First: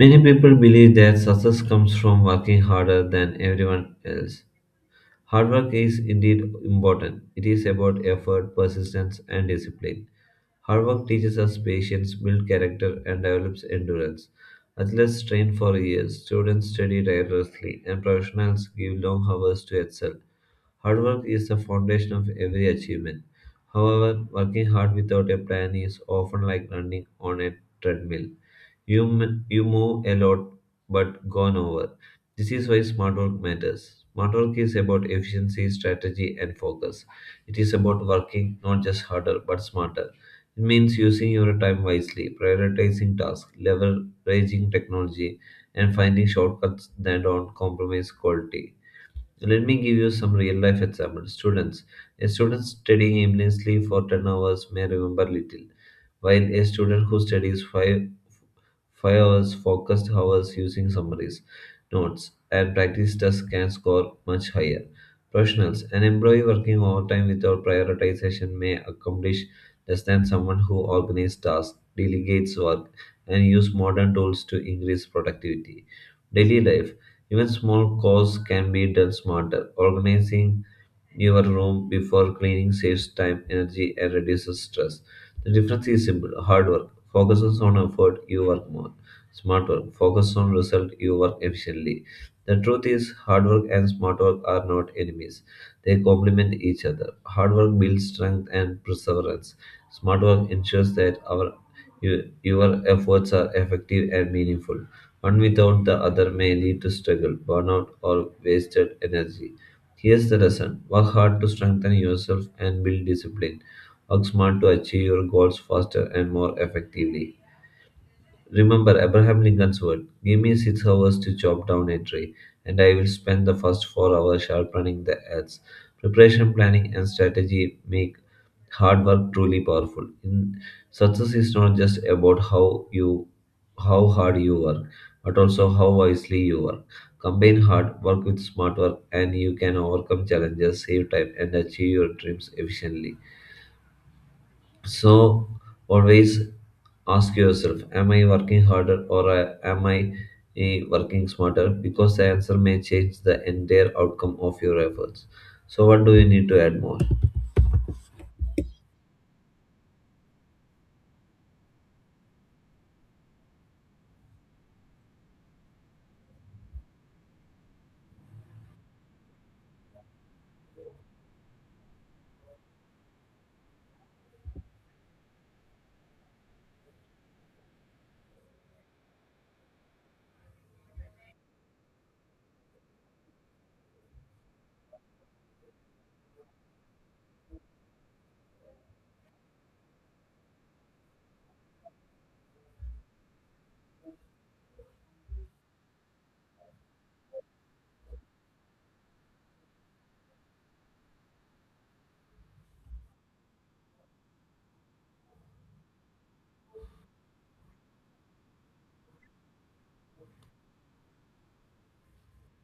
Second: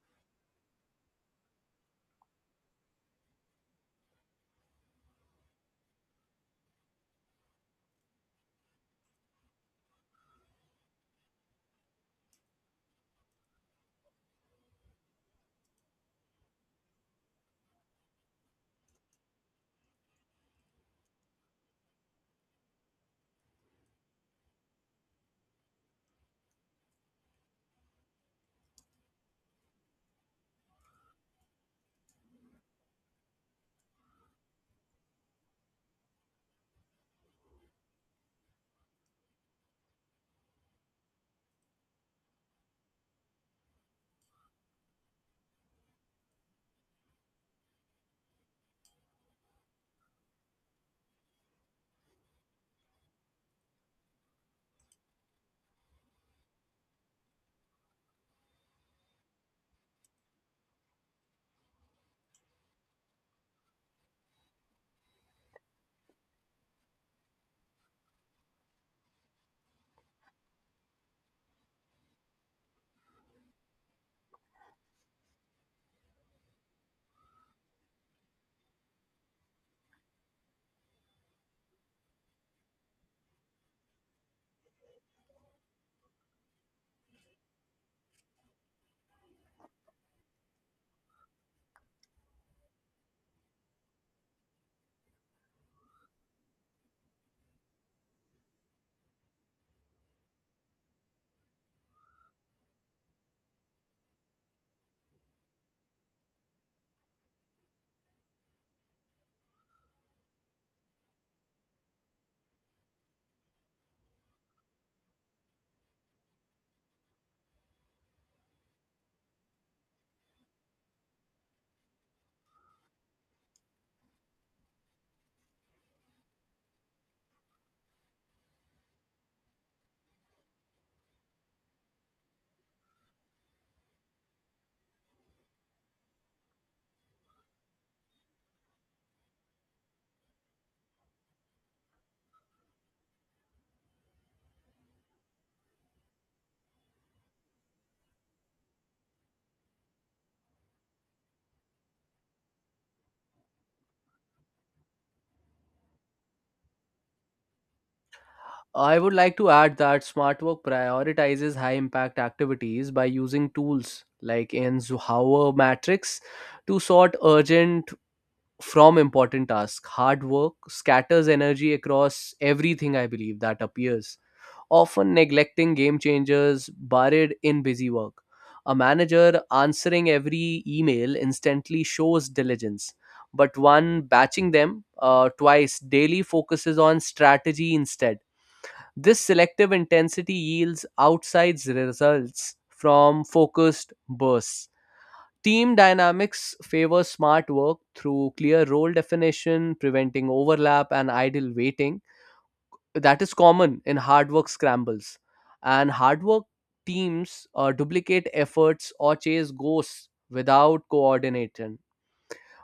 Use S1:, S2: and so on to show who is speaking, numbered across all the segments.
S1: Many people believe that success comes from working harder than everyone else. Hard work is indeed important. It is about effort, persistence, and discipline. Hard work teaches us patience, builds character, and develops endurance. Athletes train for years, students study tirelessly, and professionals give long hours to excel. Hard work is the foundation of every achievement. However, working hard without a plan is often like running on a treadmill. You move a lot, but gone over. This is why smart work matters. Smart work is about efficiency, strategy, and focus. It is about working not just harder, but smarter. It means using your time wisely, prioritizing tasks, leveraging technology, and finding shortcuts that don't compromise quality. Let me give you some real life examples. Students, a student studying aimlessly for 10 hours may remember little, while a student who studies 5 Five hours focused hours using summaries, notes, and practice tests can score much higher. Professionals, an employee working overtime without prioritization may accomplish less than someone who organizes tasks, delegates work, and uses modern tools to increase productivity. Daily life, even small chores can be done smarter. Organizing your room before cleaning saves time, energy, and reduces stress. The difference is simple: hard work focuses on effort, you work more. Smart work focuses on result, you work efficiently. The truth is, hard work and smart work are not enemies. They complement each other. Hard work builds strength and perseverance. Smart work ensures that your efforts are effective and meaningful. One without the other may lead to struggle, burnout, or wasted energy. Here's the lesson: work hard to strengthen yourself and build discipline. Work smart to achieve your goals faster and more effectively. Remember Abraham Lincoln's word: give me 6 hours to chop down a tree, and I will spend the first 4 hours sharpening the axe. Preparation, planning, and strategy make hard work truly powerful. In success is not just about how hard you work, but also how wisely you work. Combine hard work with smart work, and you can overcome challenges, save time, and achieve your dreams efficiently. So always ask yourself, am I working harder, or am I working smarter? Because the answer may change the entire outcome of your efforts. So what do you need to add more?
S2: I would like to add that smart work prioritizes high impact activities by using tools like in Zuhauer matrix to sort urgent from important tasks. Hard work scatters energy across everything, I believe that appears, often neglecting game changers buried in busy work. A manager answering every email instantly shows diligence, but one batching them twice daily focuses on strategy instead. This selective intensity yields outsized results from focused bursts. Team dynamics favor smart work through clear role definition, preventing overlap and idle waiting. That is common in hard work scrambles. And hard work teams duplicate efforts or chase ghosts without coordination.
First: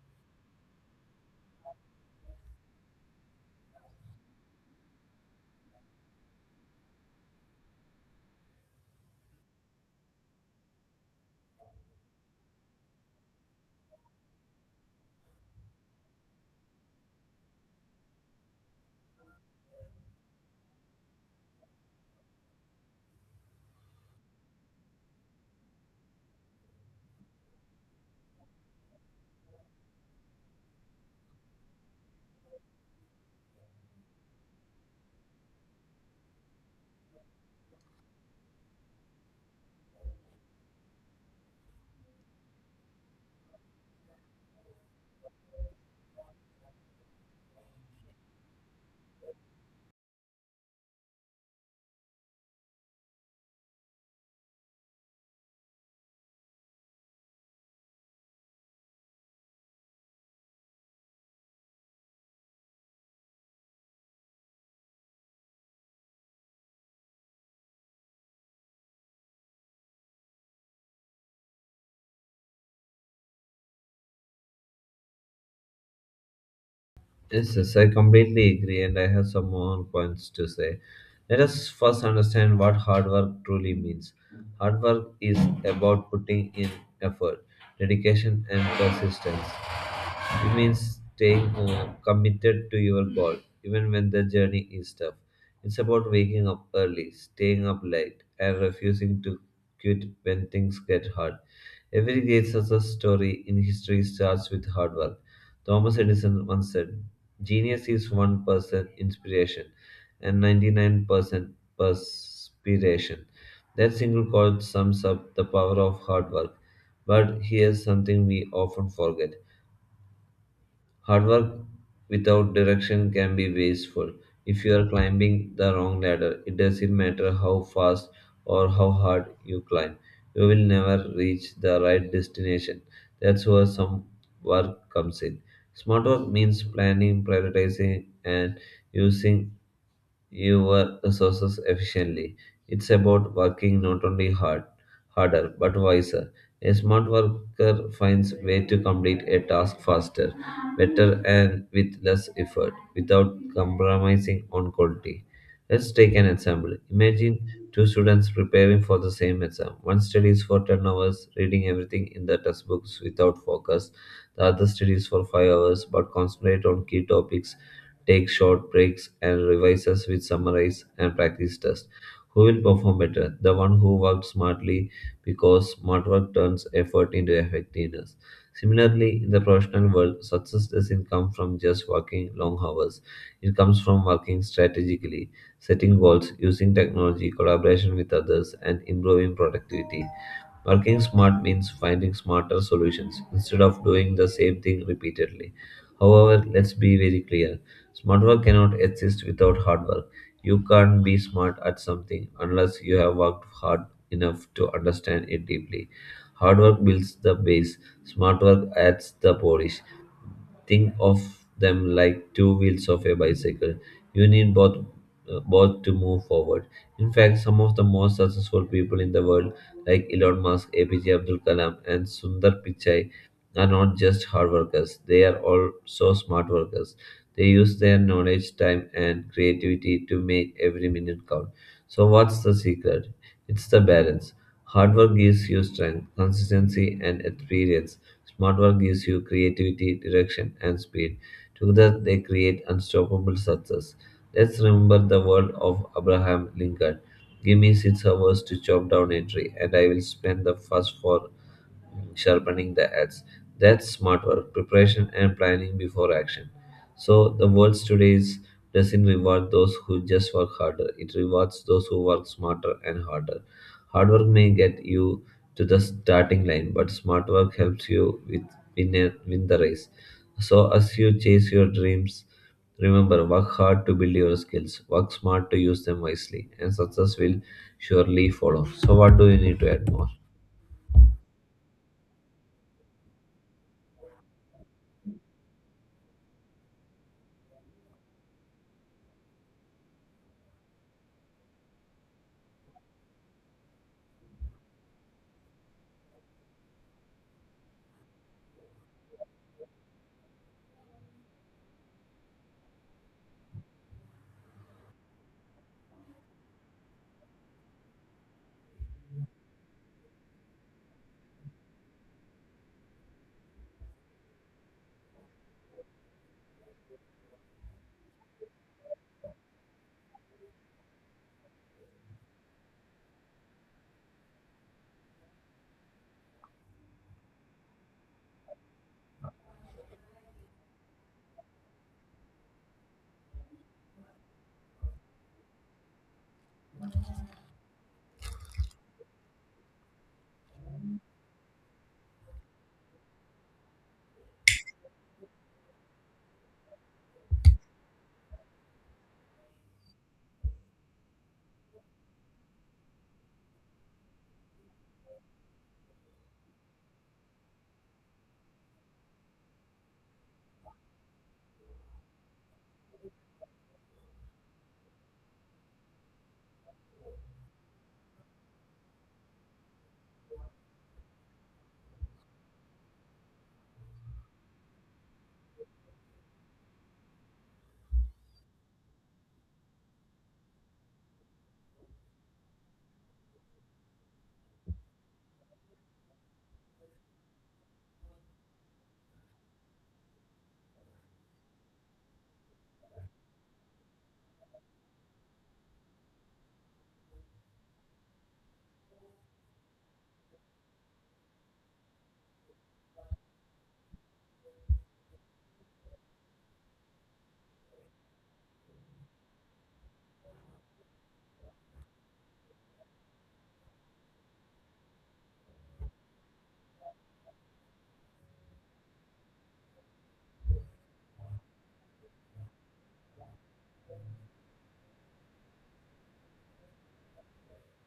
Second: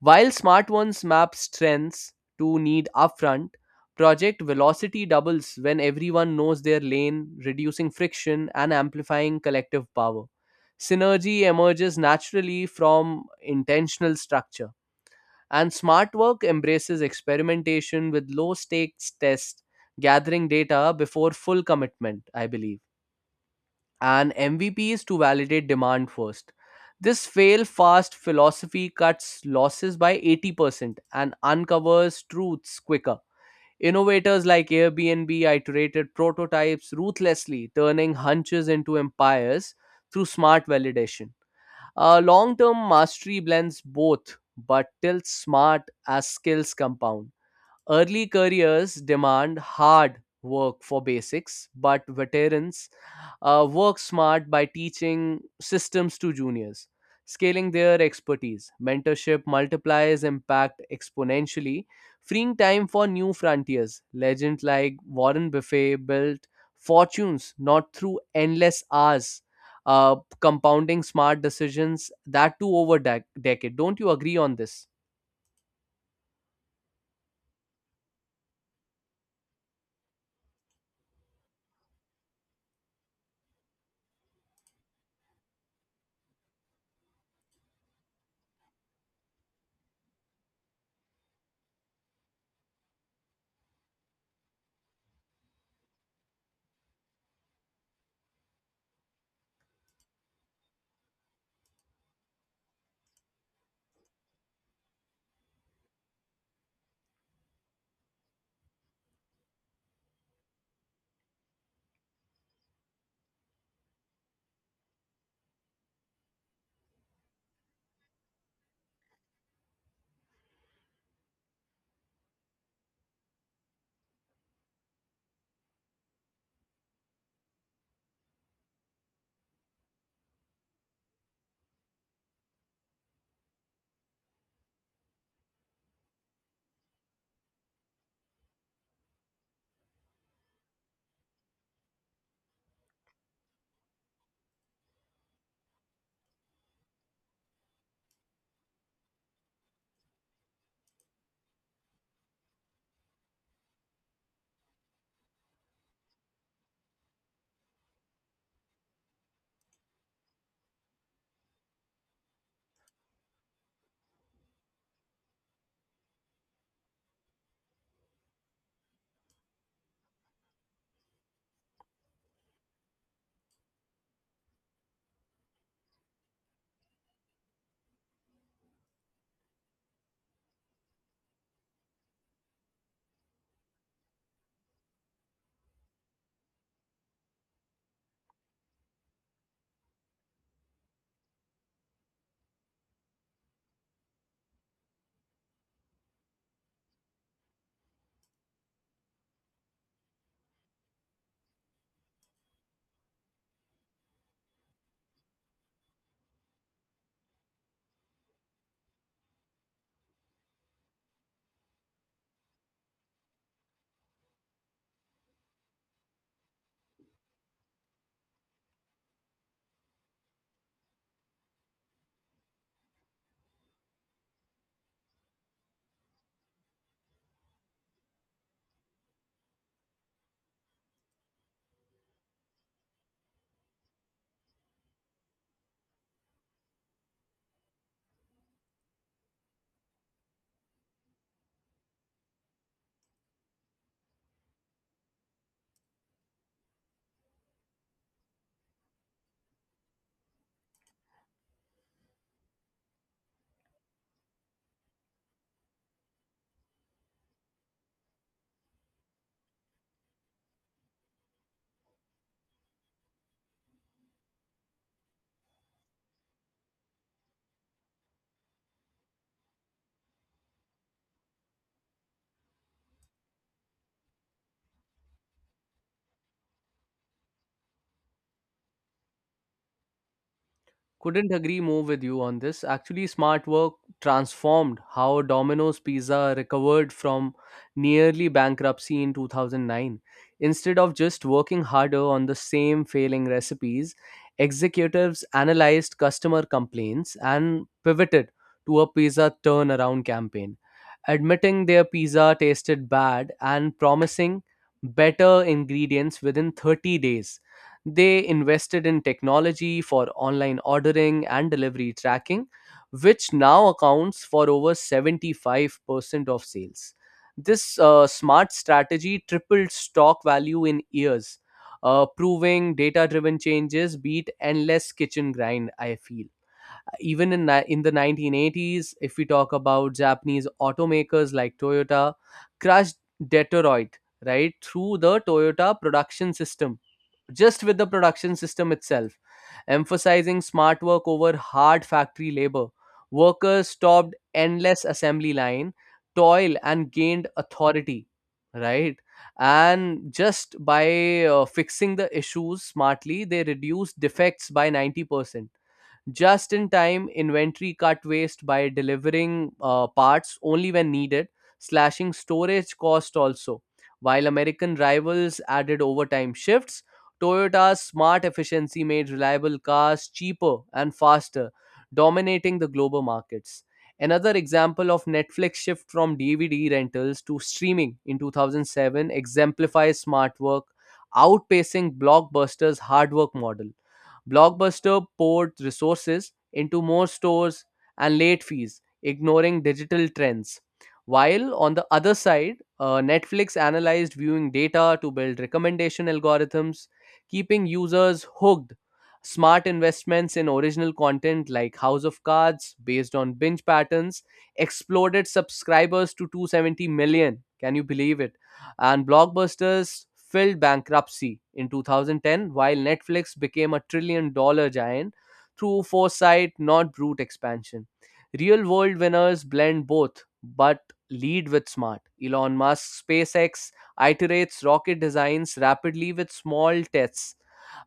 S2: While smart ones map strengths to need upfront, project velocity doubles when everyone knows their lane, reducing friction and amplifying collective power. Synergy emerges naturally from intentional structure, and smart work embraces experimentation with low stakes tests, gathering data before full commitment, I believe, and MVP is to validate demand first. This fail fast philosophy cuts losses by 80% and uncovers truths quicker. Innovators like Airbnb iterated prototypes ruthlessly, turning hunches into empires through smart validation. Long term mastery blends both but tilts smart as skills compound. Early careers demand hard work for basics, but veterans work smart by teaching systems to juniors, scaling their expertise. Mentorship multiplies impact exponentially, freeing time for new frontiers. Legends like Warren Buffet built fortunes not through endless hours. Compounding smart decisions that too over decade. Don't you agree on this?
S1: Yes, yes, I completely agree, and I have some more points to say. Let us first understand what hard work truly means. Hard work is about putting in effort, dedication, and persistence. It means staying committed to your goal, even when the journey is tough. It's about waking up early, staying up late, and refusing to quit when things get hard. Every great success story in history starts with hard work. Thomas Edison once said, "Genius is 1% inspiration and 99% perspiration." That single quote sums up the power of hard work. But here's something we often forget: hard work without direction can be wasteful. If you are climbing the wrong ladder, it doesn't matter how fast or how hard you climb, you will never reach the right destination. That's where some work comes in. Smart work means planning, prioritizing, and using your resources efficiently. It's about working not only harder, but wiser. A smart worker finds way to complete a task faster, better, and with less effort, without compromising on quality. Let's take an example. Imagine two students preparing for the same exam. One studies for 10 hours, reading everything in the textbooks without focus. The other studies for 5 hours, but concentrate on key topics, takes short breaks, and revises with summarize and practice tests. Who will perform better? The one who worked smartly, because smart work turns effort into effectiveness. Similarly, in the professional world, success doesn't come from just working long hours. It comes from working strategically, setting goals, using technology, collaboration with others, and improving productivity. Working smart means finding smarter solutions instead of doing the same thing repeatedly. However, let's be very clear: smart work cannot exist without hard work. You can't be smart at something unless you have worked hard enough to understand it deeply. Hard work builds the base, smart work adds the polish. Think of them like two wheels of a bicycle. You need both to move forward. In fact, some of the most successful people in the world, like Elon Musk, APJ Abdul Kalam, and Sundar Pichai, are not just hard workers. They are also smart workers. They use their knowledge, time, and creativity to make every minute count. So, what's the secret? It's the balance. Hard work gives you strength, consistency, and experience. Smart work gives you creativity, direction, and speed. Together, they create unstoppable success. Let's remember the word of Abraham Lincoln: give me 6 hours to chop down a tree, and I will spend the first four sharpening the edge. That's smart work, preparation and planning before action. So the world today is, doesn't reward those who just work harder. It rewards those who work smarter and harder. Hard work may get you to the starting line, but smart work helps you win the race. So as you chase your dreams, remember: work hard to build your skills, work smart to use them wisely, and success will surely follow. So what do you need to add more?
S2: Couldn't agree more with you on this. Actually, smart work transformed how Domino's Pizza recovered from nearly bankruptcy in 2009. Instead of just working harder on the same failing recipes, executives analyzed customer complaints and pivoted to a pizza turnaround campaign, admitting their pizza tasted bad and promising better ingredients within 30 days. They invested in technology for online ordering and delivery tracking, which now accounts for over 75% of sales. This smart strategy tripled stock value in years, proving data driven changes beat endless kitchen grind, I feel. Even in the 1980s, if we talk about Japanese automakers like Toyota, crushed Detroit, right, through the Toyota production system, just with the production system itself, emphasizing smart work over hard factory labor. Workers stopped endless assembly line toil and gained authority, right? And just by fixing the issues smartly, they reduced defects by 90%. Just in time inventory cut waste by delivering parts only when needed, slashing storage cost also, while american rivals added overtime shifts. Toyota's smart efficiency made reliable cars cheaper and faster, dominating the global markets. Another example of netflix shift from dvd rentals to streaming in 2007 exemplifies smart work, outpacing blockbuster's hard work model. Blockbuster poured resources into more stores and late fees, ignoring digital trends. While on the other side, Netflix analyzed viewing data to build recommendation algorithms, keeping users hooked. Smart investments in original content like House of Cards, based on binge patterns, exploded subscribers to 270 million. Can you believe it? And blockbusters filled bankruptcy in 2010 while netflix became a trillion dollar giant through foresight, not brute expansion. Real world winners blend both but lead with smart. Elon Musk spacex iterates rocket designs rapidly with small tests.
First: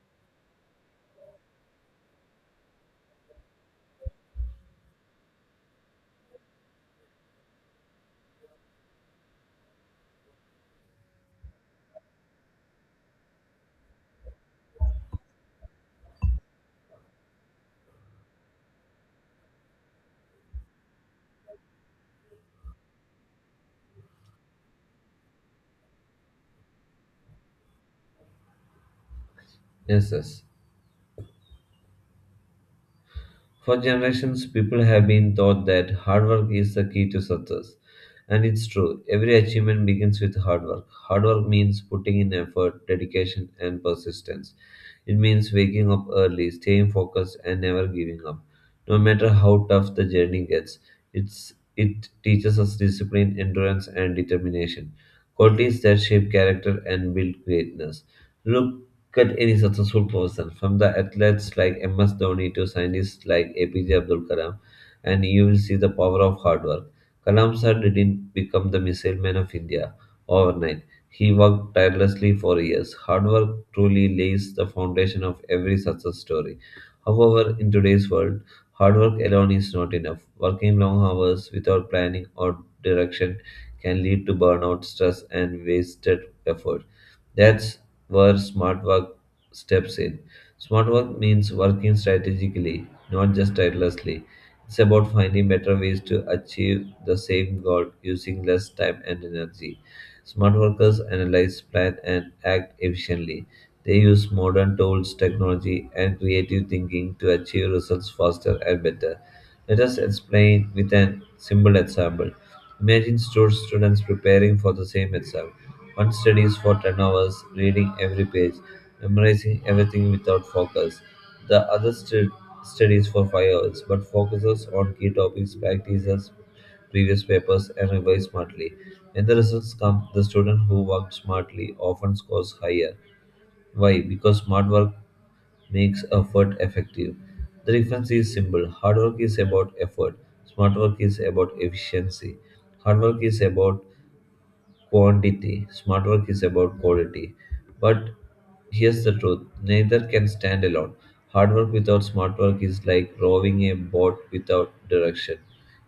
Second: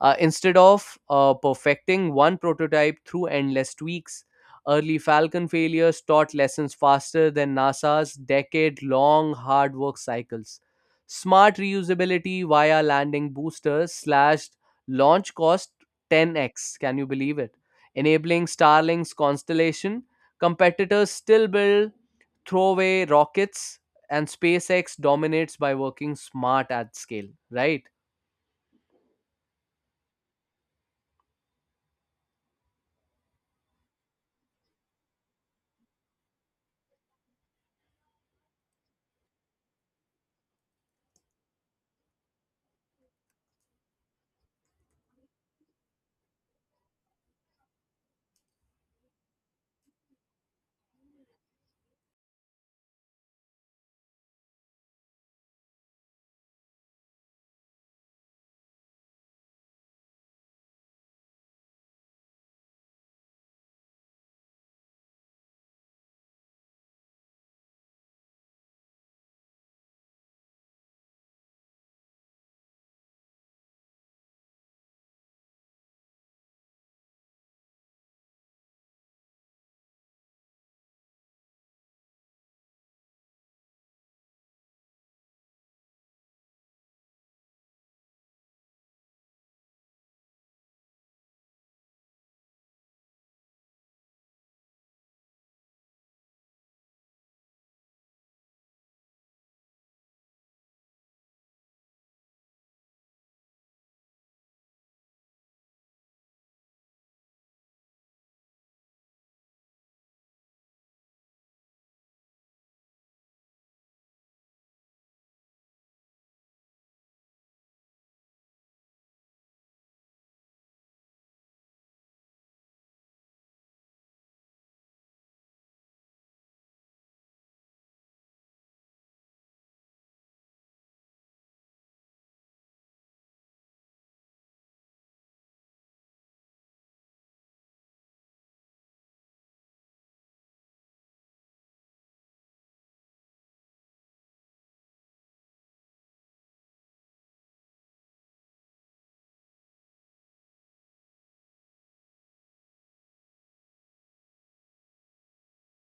S2: Instead of perfecting one prototype through endless tweaks, early falcon failures taught lessons faster than nasa's decade long hard work cycles. Smart reusability via landing boosters slashed launch cost 10x. Can you believe it? Enabling Starlink's constellation, competitors still build throwaway rockets, and SpaceX dominates by working smart at scale, right?
S1: Yes, yes. For generations, people have been taught that hard work is the key to success. And it's true, every achievement begins with hard work. Hard work means putting in effort, dedication, and persistence. It means waking up early, staying focused, and never giving up. No matter how tough the journey gets, it teaches us discipline, endurance, and determination. Qualities that shape character and build greatness. Look, cut any successful person, from the athletes like MS Dhoni to scientists like APJ Abdul Kalam, and you will see the power of hard work. Kalam sir didn't become the missile man of India overnight. He worked tirelessly for years. Hard work truly lays the foundation of every success story. However, in today's world, hard work alone is not enough. Working long hours without planning or direction can lead to burnout, stress, and wasted effort. That's where smart work steps in. Smart work means working strategically, not just tirelessly. It's about finding better ways to achieve the same goal using less time and energy. Smart workers analyze, plan, and act efficiently. They use modern tools, technology, and creative thinking to achieve results faster and better. Let us explain with an simple example. Imagine two students preparing for the same exam. One studies for 10 hours, reading every page, memorizing everything without focus. The studies for 5 hours but focuses on key topics, practices previous papers, and revise smartly. When the results come, the student who worked smartly often scores higher. Why? Because smart work makes effort effective. The difference is simple. Hard work is about effort. Smart work is about efficiency. Hard work is about quantity. Smart work is about quality. But here's the truth: neither can stand alone. Hard work without smart work is like rowing a boat without direction.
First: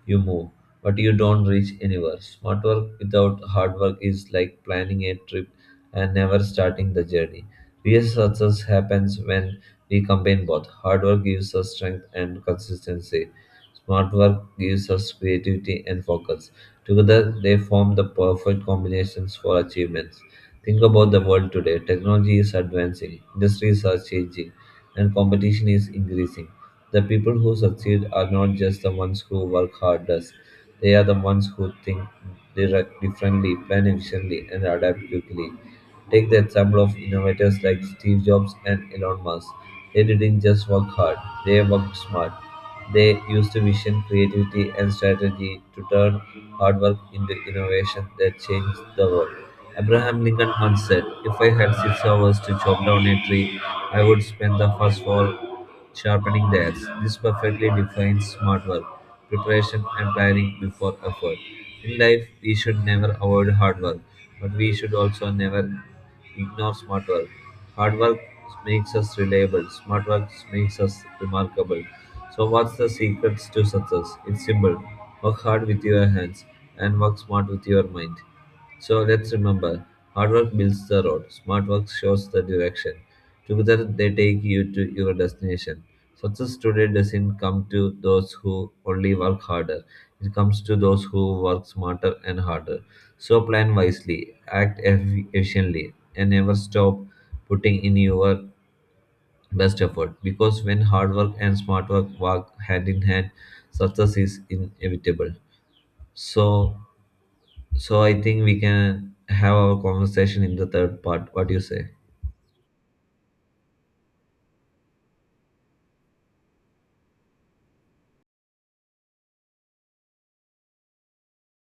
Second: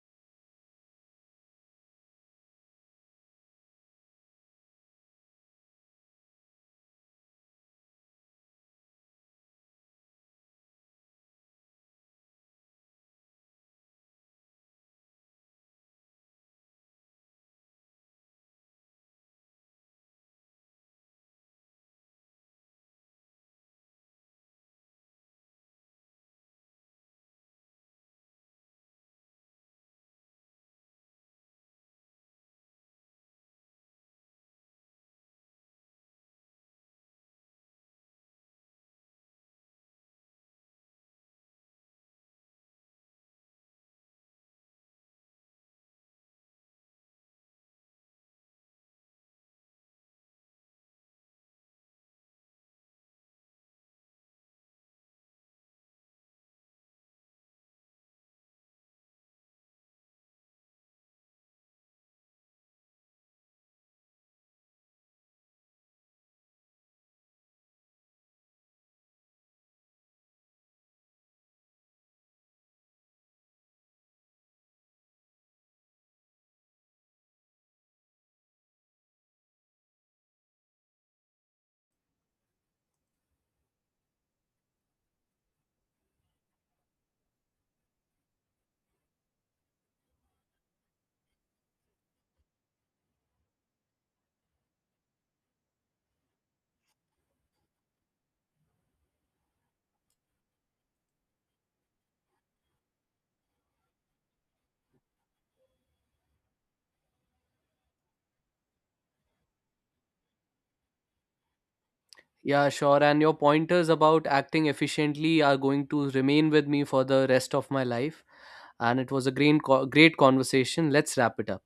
S1: You move, but you don't reach anywhere. Smart work without hard work is like planning a trip and never starting the journey. Real success happens when we combine both. Hard work gives us strength and consistency. Smart work gives us creativity and focus. Together, they form the perfect combinations for achievements. Think about the world today. Technology is advancing, industries are changing, and competition is increasing. The people who succeed are not just the ones who work hardest, they are the ones who think differently, plan efficiently, and adapt quickly. Take the example of innovators like Steve Jobs and Elon Musk. They didn't just work hard, they worked smart. They used vision, creativity, and strategy to turn hard work into innovation that changed the world. Abraham Lincoln once said, "If I had 6 hours to chop down a tree, I would spend the first four sharpening the axe." This perfectly defines smart work, preparation, and planning before effort. In life, we should never avoid hard work, but we should also never ignore smart work. Hard work makes us reliable, smart work makes us remarkable. So, what's the secrets to success? It's simple: work hard with your hands and work smart with your mind. So let's remember, hard work builds the road, smart work shows the direction. Together they take you to your destination. Success today doesn't come to those who only work harder, it comes to those who work smarter and harder. So plan wisely, act efficiently, and never stop putting in your best effort, because when hard work and smart work work hand in hand, success is inevitable. So so I think we can have our conversation in the third part. What do you say?
S2: Yeah, sure. And your pointers about acting efficiently are going to remain with me for the rest of my life. And it was a great conversation. Let's wrap it up.